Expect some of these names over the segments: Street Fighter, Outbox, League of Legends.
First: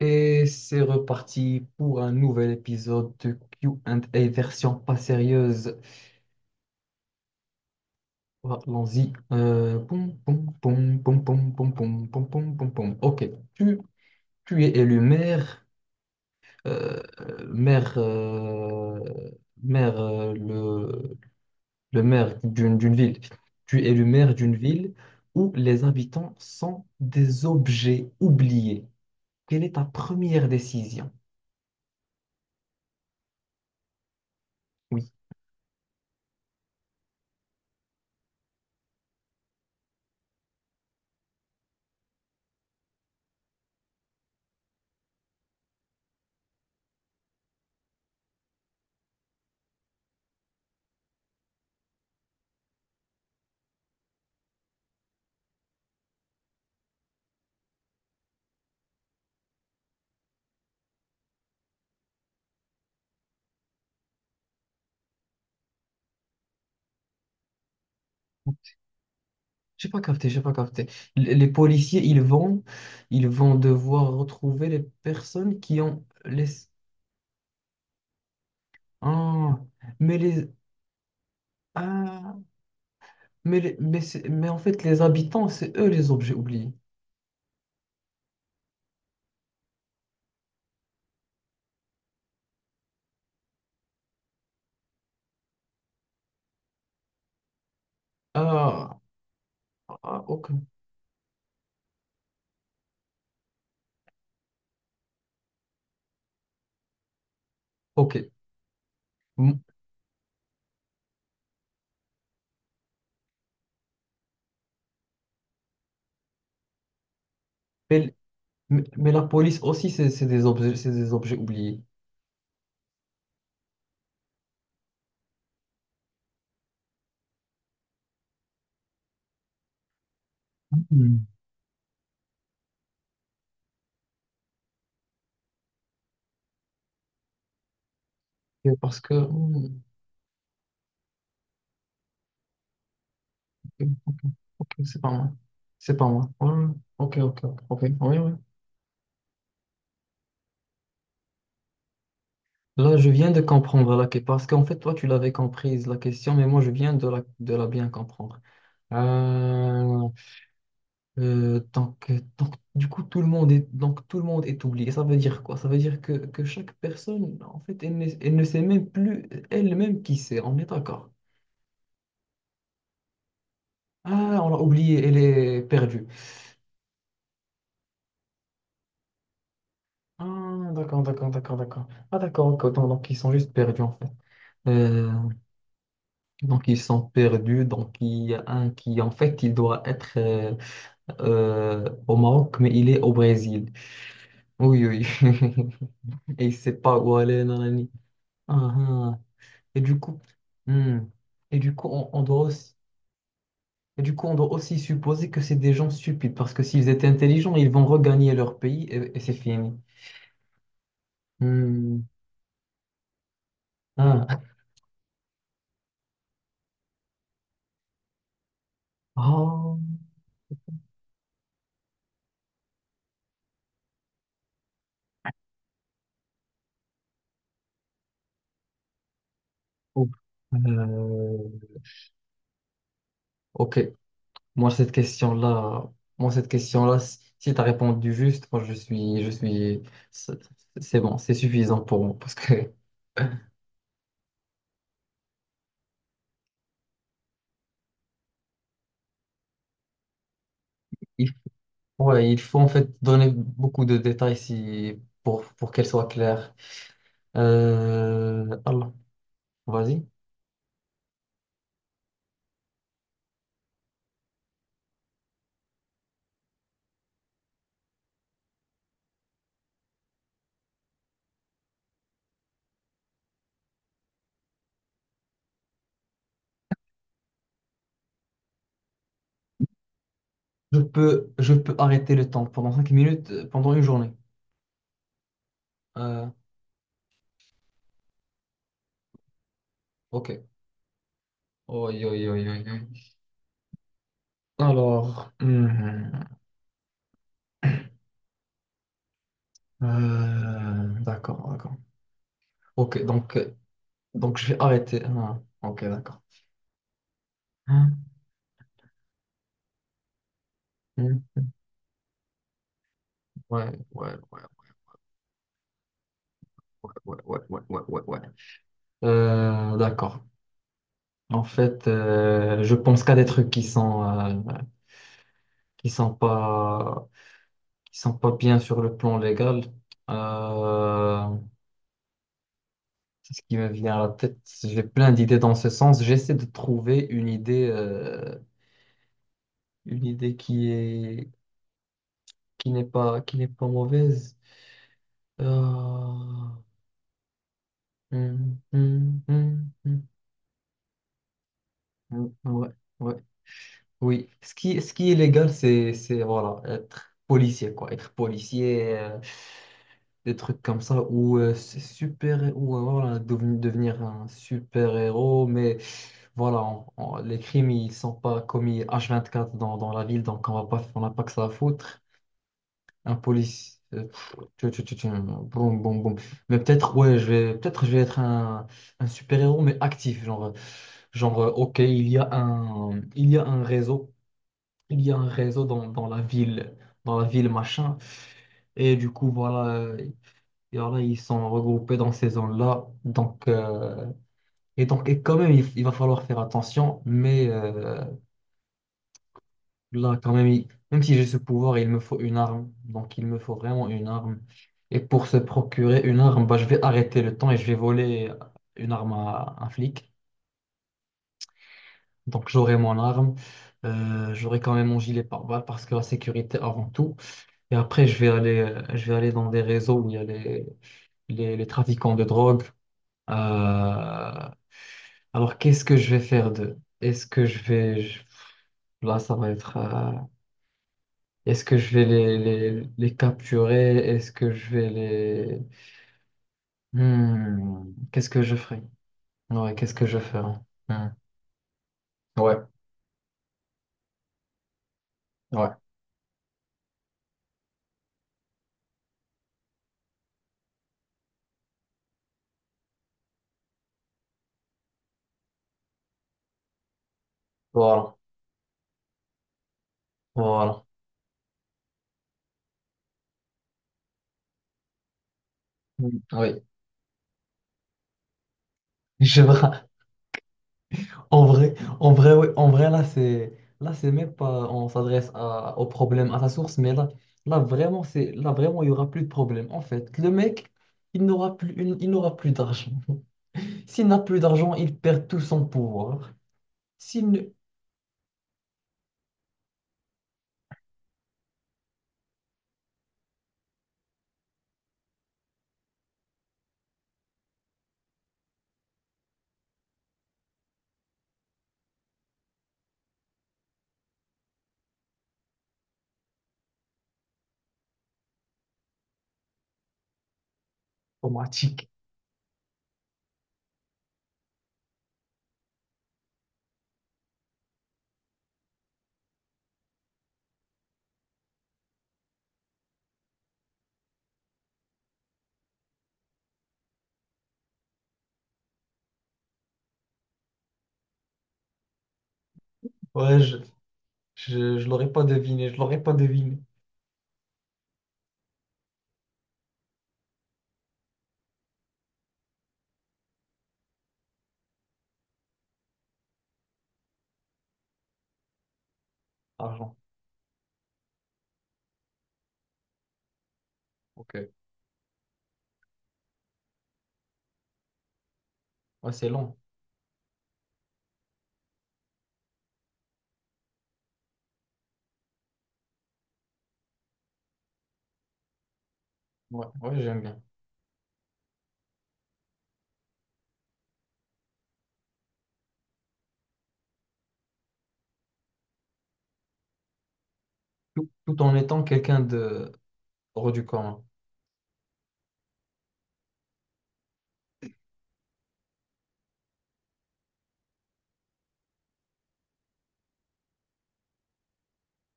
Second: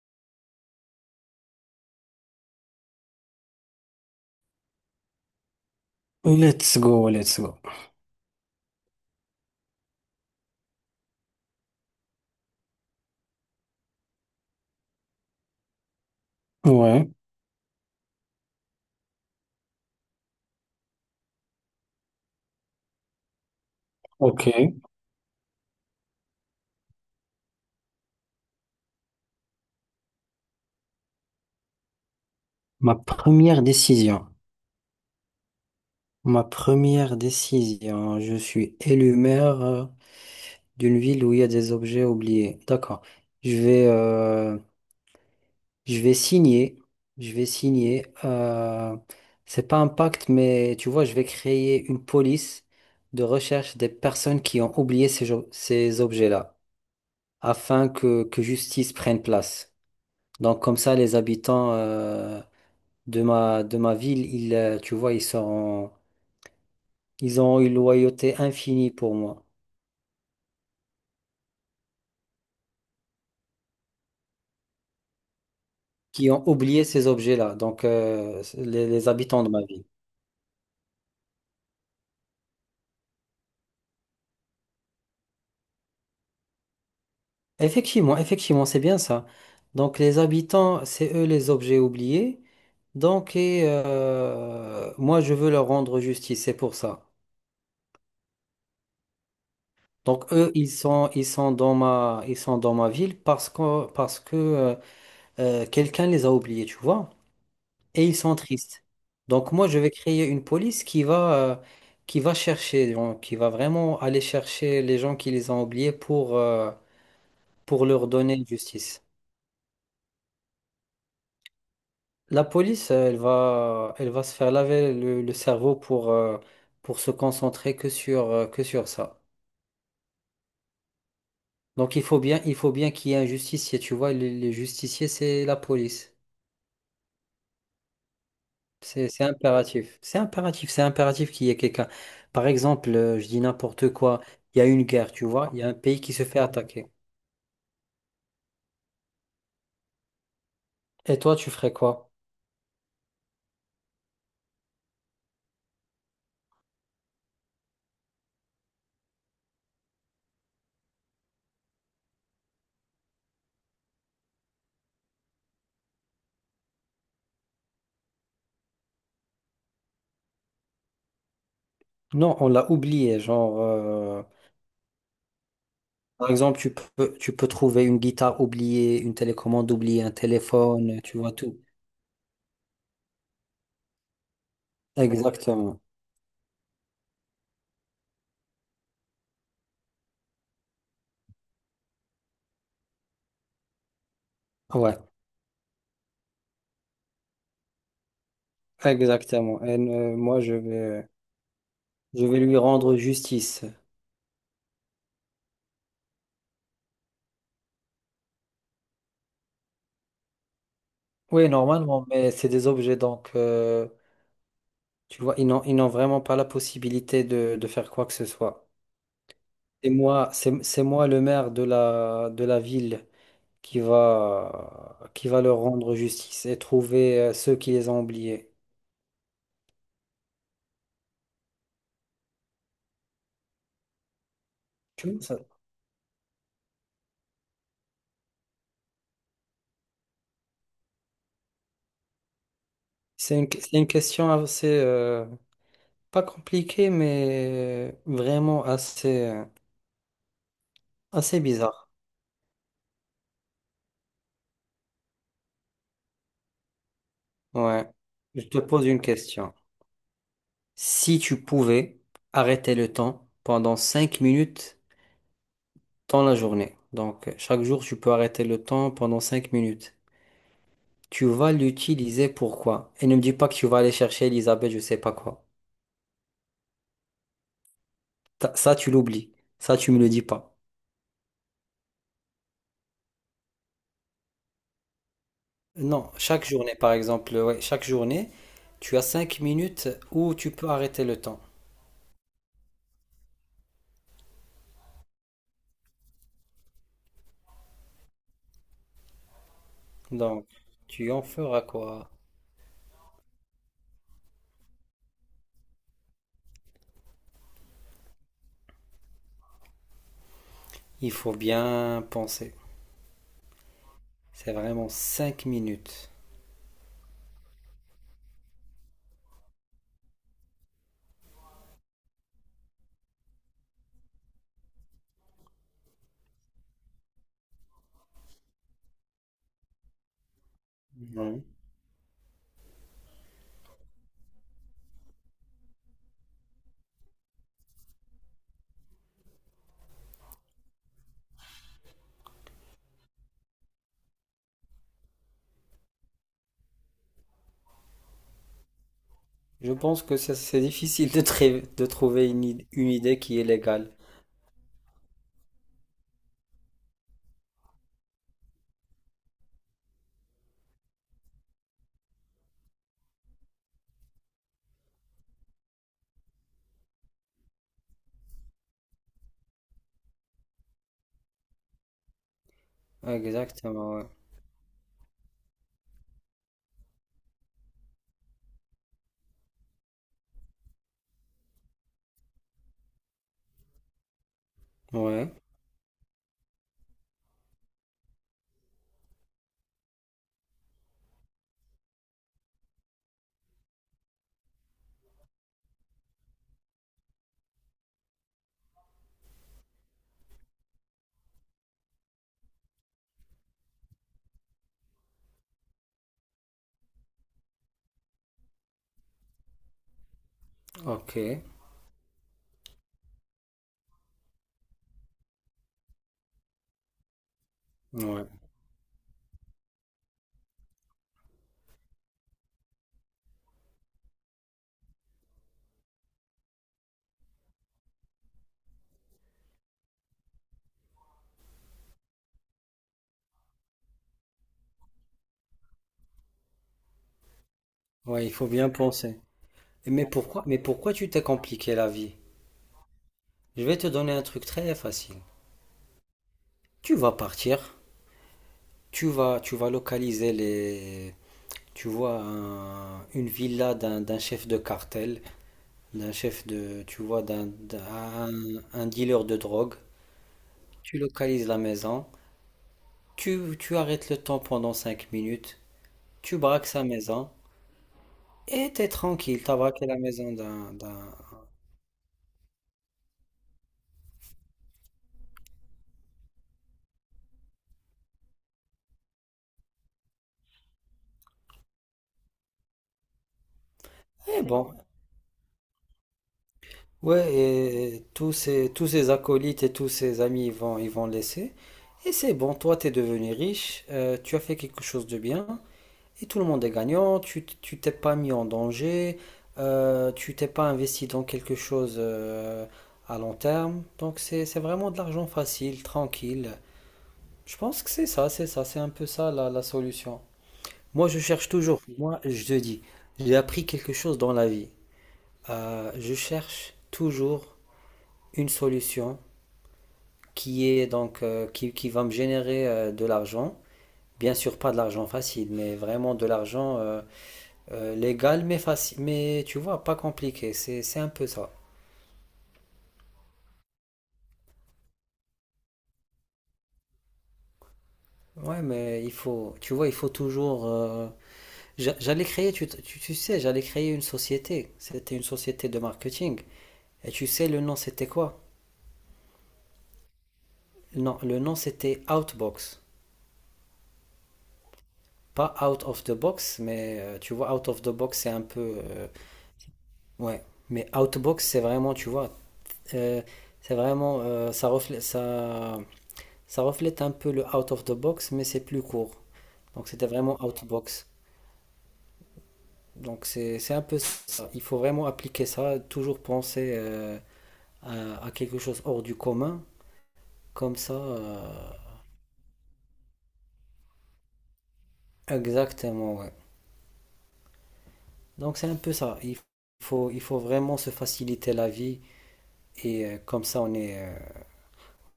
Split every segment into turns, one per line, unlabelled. Et c'est reparti pour un nouvel épisode de Q and A version pas sérieuse.
Let's go, let's go.
Voilà, allons-y. Pom pom pom pom pom pom pom pom pom, poum, poum. Ok, tu, tu es élu maire. euh,
Ouais,
maire, euh, maire euh, le, le maire d'une ville. Tu es élu maire d'une
ok.
ville où les habitants sont des objets oubliés. Quelle est ta première décision?
Ma première décision.
Oui.
Ma première décision. Je suis élu maire, d'une ville où il y a des objets oubliés. D'accord. Je vais, euh, je vais signer. Je vais signer. C'est pas un pacte, mais tu vois, je vais créer une police de recherche des personnes qui ont oublié ces objets-là, afin que justice prenne place. Donc comme ça, les habitants. De ma ville, tu vois, ils sont, ils ont une loyauté infinie pour moi,
J'ai pas capté. Les policiers, ils vont devoir retrouver les personnes qui ont
qui ont
les...
oublié ces objets-là, donc les habitants de
Ah,
ma ville.
mais les... Ah, mais en fait, les habitants, c'est eux les objets oubliés.
Effectivement, effectivement, c'est bien ça. Donc les habitants, c'est eux les objets oubliés. Donc et moi, je veux leur rendre justice, c'est pour ça.
Ah, ah,
Donc
ok,
eux, ils sont dans ma, ils sont dans ma ville parce que quelqu'un les a oubliés, tu vois, et
ok.
ils sont tristes. Donc
M-
moi, je vais créer une police qui va chercher, genre, qui va vraiment aller chercher les gens qui les ont oubliés pour leur
Mais,
donner justice.
mais la police aussi, c'est des objets oubliés.
La police, elle va se faire laver le cerveau pour se concentrer que sur ça.
Hmm.
Donc il faut bien qu'il y ait un justicier, tu vois, les justiciers, c'est la police.
Et parce
C'est
que...
c'est impératif. C'est impératif. C'est impératif qu'il y ait quelqu'un. Par exemple, je dis
ok,
n'importe
ok,
quoi. Il y a
ok,
une
c'est pas
guerre, tu
moi.
vois. Il y a un
C'est
pays
pas
qui se
moi.
fait
Ouais, ouais,
attaquer.
ok, ok, ok, ok. Oui, oui.
Et toi, tu ferais quoi?
Là, je viens de comprendre la question, parce qu'en fait, toi, tu l'avais comprise, la question, mais moi, je viens de de la bien comprendre. Euh, donc, du coup, tout le monde est, donc, tout le monde est oublié. Ça veut dire quoi? Ça veut dire que, chaque personne, en fait, elle ne sait même plus elle-même qui c'est. On est d'accord.
Non, on l'a oublié. Genre,
Ah, on l'a oublié, elle est perdue.
par exemple, tu peux trouver une guitare oubliée, une télécommande oubliée, un
Ah,
téléphone,
d'accord,
tu
d'accord,
vois
d'accord,
tout.
d'accord. Ah, d'accord, ok, autant, donc, ils sont juste perdus, en fait. Euh,
Exactement.
donc, ils sont perdus, donc, il y a un qui, en fait, au Maroc, mais il est au Brésil. Oui,
Ouais,
oui. Et il sait pas où aller, nanani. Ah, ah.
exactement. Et
Et du coup,
moi,
hmm. Et du coup, on
je vais
doit
lui
aussi,
rendre justice.
on doit aussi supposer que c'est des gens stupides, parce que s'ils étaient intelligents, ils vont regagner leur pays et c'est fini.
Oui,
Hmm.
normalement, mais c'est des objets, donc.
Ah.
Tu vois, ils n'ont vraiment pas la possibilité de faire quoi que ce soit.
Oh.
C'est moi le maire de la ville qui va leur rendre justice et trouver ceux qui les ont oubliés.
Oh. Euh, Ok. Moi, cette
Tu vois, ça,
question-là, Moi, cette question-là, si tu as répondu juste, je suis, c'est c'est bon, c'est suffisant pour moi, parce que...
c'est une question assez, pas compliquée, mais vraiment assez,
Il
assez bizarre.
faut, ouais, il faut en fait donner beaucoup de détails si, pour qu'elle soit claire.
Ouais. Je te pose
Allah,
une question.
vas-y.
Si tu pouvais arrêter le temps pendant 5 minutes, dans la journée. Donc, chaque jour, tu peux arrêter le temps pendant 5 minutes. Tu vas l'utiliser pourquoi? Et ne me dis pas que tu vas aller chercher Elisabeth, je sais pas quoi. Ça, tu l'oublies. Ça, tu me le dis pas.
Je peux arrêter le temps pendant 5 minutes, pendant une journée.
Non,
Euh,
chaque journée, par exemple, ouais, chaque journée, tu as 5 minutes où
ok.
tu peux arrêter le temps.
Oi, oi, oi, oi, oi. Alors,
Donc, tu en
d'accord,
feras
d'accord.
quoi?
Ok, donc je vais arrêter. Ah, ok, d'accord. Hum,
Il
hum,
faut bien penser.
ouais, ouais, ouais,
C'est vraiment 5 minutes.
ouais, ouais, ouais, ouais, ouais, ouais, ouais. D'accord. En fait, je pense qu'à des trucs qui sont pas qui sont pas bien sur le plan légal. Euh,
Mhm.
c'est ce qui me vient à la tête. J'ai plein d'idées dans ce sens. J'essaie de trouver une idée qui n'est pas qui n'est pas mauvaise. Euh, hum, hum,
Je
hum,
pense
hum,
que c'est difficile de trouver
ouais,
une idée
ouais,
qui est légale.
oui. Ce qui est légal, c'est voilà être policier quoi, être policier. Des trucs comme ça où c'est super où voilà, devenir un super-héros, mais voilà, les crimes ils sont pas commis H24 dans la ville, donc on n'a pas que ça à foutre. Un policier,
Exactement, ouais.
boum, boum, boum. Mais peut-être, peut-être je vais être un super-héros, mais actif, ok, il y a un réseau, il y a un
Ouais,
réseau dans la ville machin. Et du coup, voilà, et voilà, ils sont regroupés dans ces zones-là. Et donc, et quand même, il va falloir faire attention. Mais là, quand même, même si j'ai ce pouvoir, il me faut une arme. Donc, il me faut vraiment une arme. Et pour se procurer une arme, bah, je vais arrêter le temps et je vais voler une arme à un flic.
ok,
Donc, j'aurai mon arme. J'aurai quand même mon gilet pare-balles parce que la sécurité avant tout. Et après,
ouais,
je vais aller dans des réseaux où il y a les trafiquants de drogue. Euh, Alors, qu'est-ce que je vais faire d'eux? Est-ce que je vais... je- Là, ça va être... Est-ce que je vais les capturer? Est-ce que je vais les... Hmm,
ouais,
qu'est-ce
il
que
faut
je
bien
ferai?
penser.
Ouais, qu'est-ce que je ferai?
Mais pourquoi
Hmm,
tu t'es compliqué la vie?
ouais,
Je vais te donner un truc très facile.
ouais.
Tu vas partir, tu vas localiser les, tu vois, une villa d'un chef de cartel, d'un chef de, tu vois,
Voilà,
un dealer de drogue.
voilà.
Tu localises la maison, tu arrêtes le temps pendant 5 minutes,
Hmm,
tu
oui.
braques sa maison et t'es tranquille,
Je
t'as braqué
vois.
la maison d'un, d'un,
En vrai, en vrai, en vrai, là, c'est même pas, on s'adresse au problème, à sa source, mais là, vraiment, là, vraiment, il y aura plus de problème. En fait, le mec, il n'aura plus d'argent. S'il n'a plus
et bon,
d'argent, il perd tout son pouvoir. S'il
ouais,
ne,
et tous ces acolytes et tous ces amis, ils vont laisser. Et c'est bon, toi, t'es devenu riche, tu as fait quelque chose de bien, et tout le monde est gagnant, tu t'es pas mis en danger, tu t'es pas investi dans quelque chose à long terme. Donc c'est vraiment de l'argent facile, tranquille. Je pense que c'est ça, c'est ça, c'est un peu ça la, la solution. Moi, je cherche toujours,
automatique.
moi, je te dis, j'ai appris quelque chose dans la vie. Je cherche toujours une solution qui est donc qui va me générer de l'argent. Bien sûr, pas de l'argent facile, mais vraiment de l'argent légal, mais facile, mais tu vois, pas compliqué. C'est un peu ça.
Ouais, je l'aurais pas deviné, je l'aurais pas deviné.
Ouais, mais il faut, tu vois, il faut toujours. J'allais créer, tu sais, j'allais créer une société. C'était une société de marketing. Et tu sais, le nom, c'était quoi?
Argent.
Non, le nom, c'était Outbox.
Ok.
Pas Out of the Box, mais tu vois, Out of the Box, c'est un peu.
Ouais, c'est long.
Ouais. Mais Outbox, c'est vraiment, tu vois, Euh, c'est vraiment, ça reflète, ça reflète un peu le out of the box, mais c'est plus court.
Ouais,
Donc
ouais,
c'était
j'aime
vraiment
bien.
out box. Donc c'est un peu ça. Il faut vraiment appliquer ça, toujours penser à quelque chose hors du commun, comme ça.
Tout, tout en étant quelqu'un de hors du commun.
Exactement, ouais. Donc c'est un peu ça. Il faut vraiment se faciliter la vie et comme ça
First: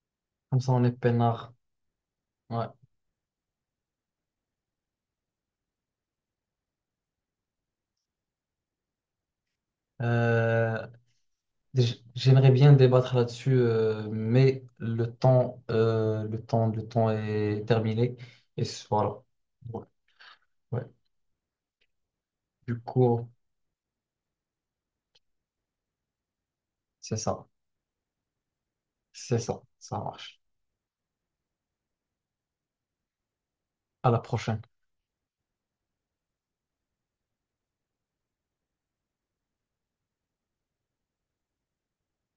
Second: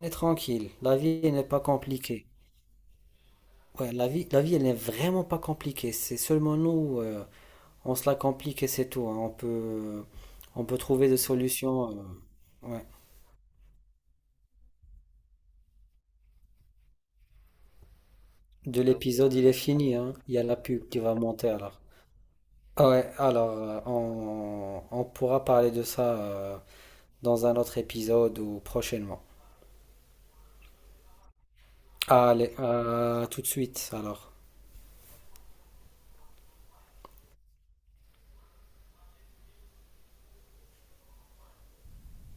on est
Comme
tranquille.
ça, on est
La vie elle n'est
peinard.
pas compliquée.
Ouais.
Ouais, la vie elle n'est vraiment pas compliquée. C'est seulement nous. On se la complique et c'est tout, hein. On peut
Euh,
trouver des solutions.
J'aimerais bien
Ouais.
débattre là-dessus, mais le temps, le temps est terminé.
De
Voilà.
l'épisode, il est
Ouais,
fini, hein. Il y a la
ouais.
pub qui va monter alors.
Du
Ah ouais,
coup,
alors on pourra parler de ça
c'est
dans
ça.
un autre épisode ou prochainement.
C'est ça. Ça marche.
Allez, à tout de suite
À la
alors.
prochaine.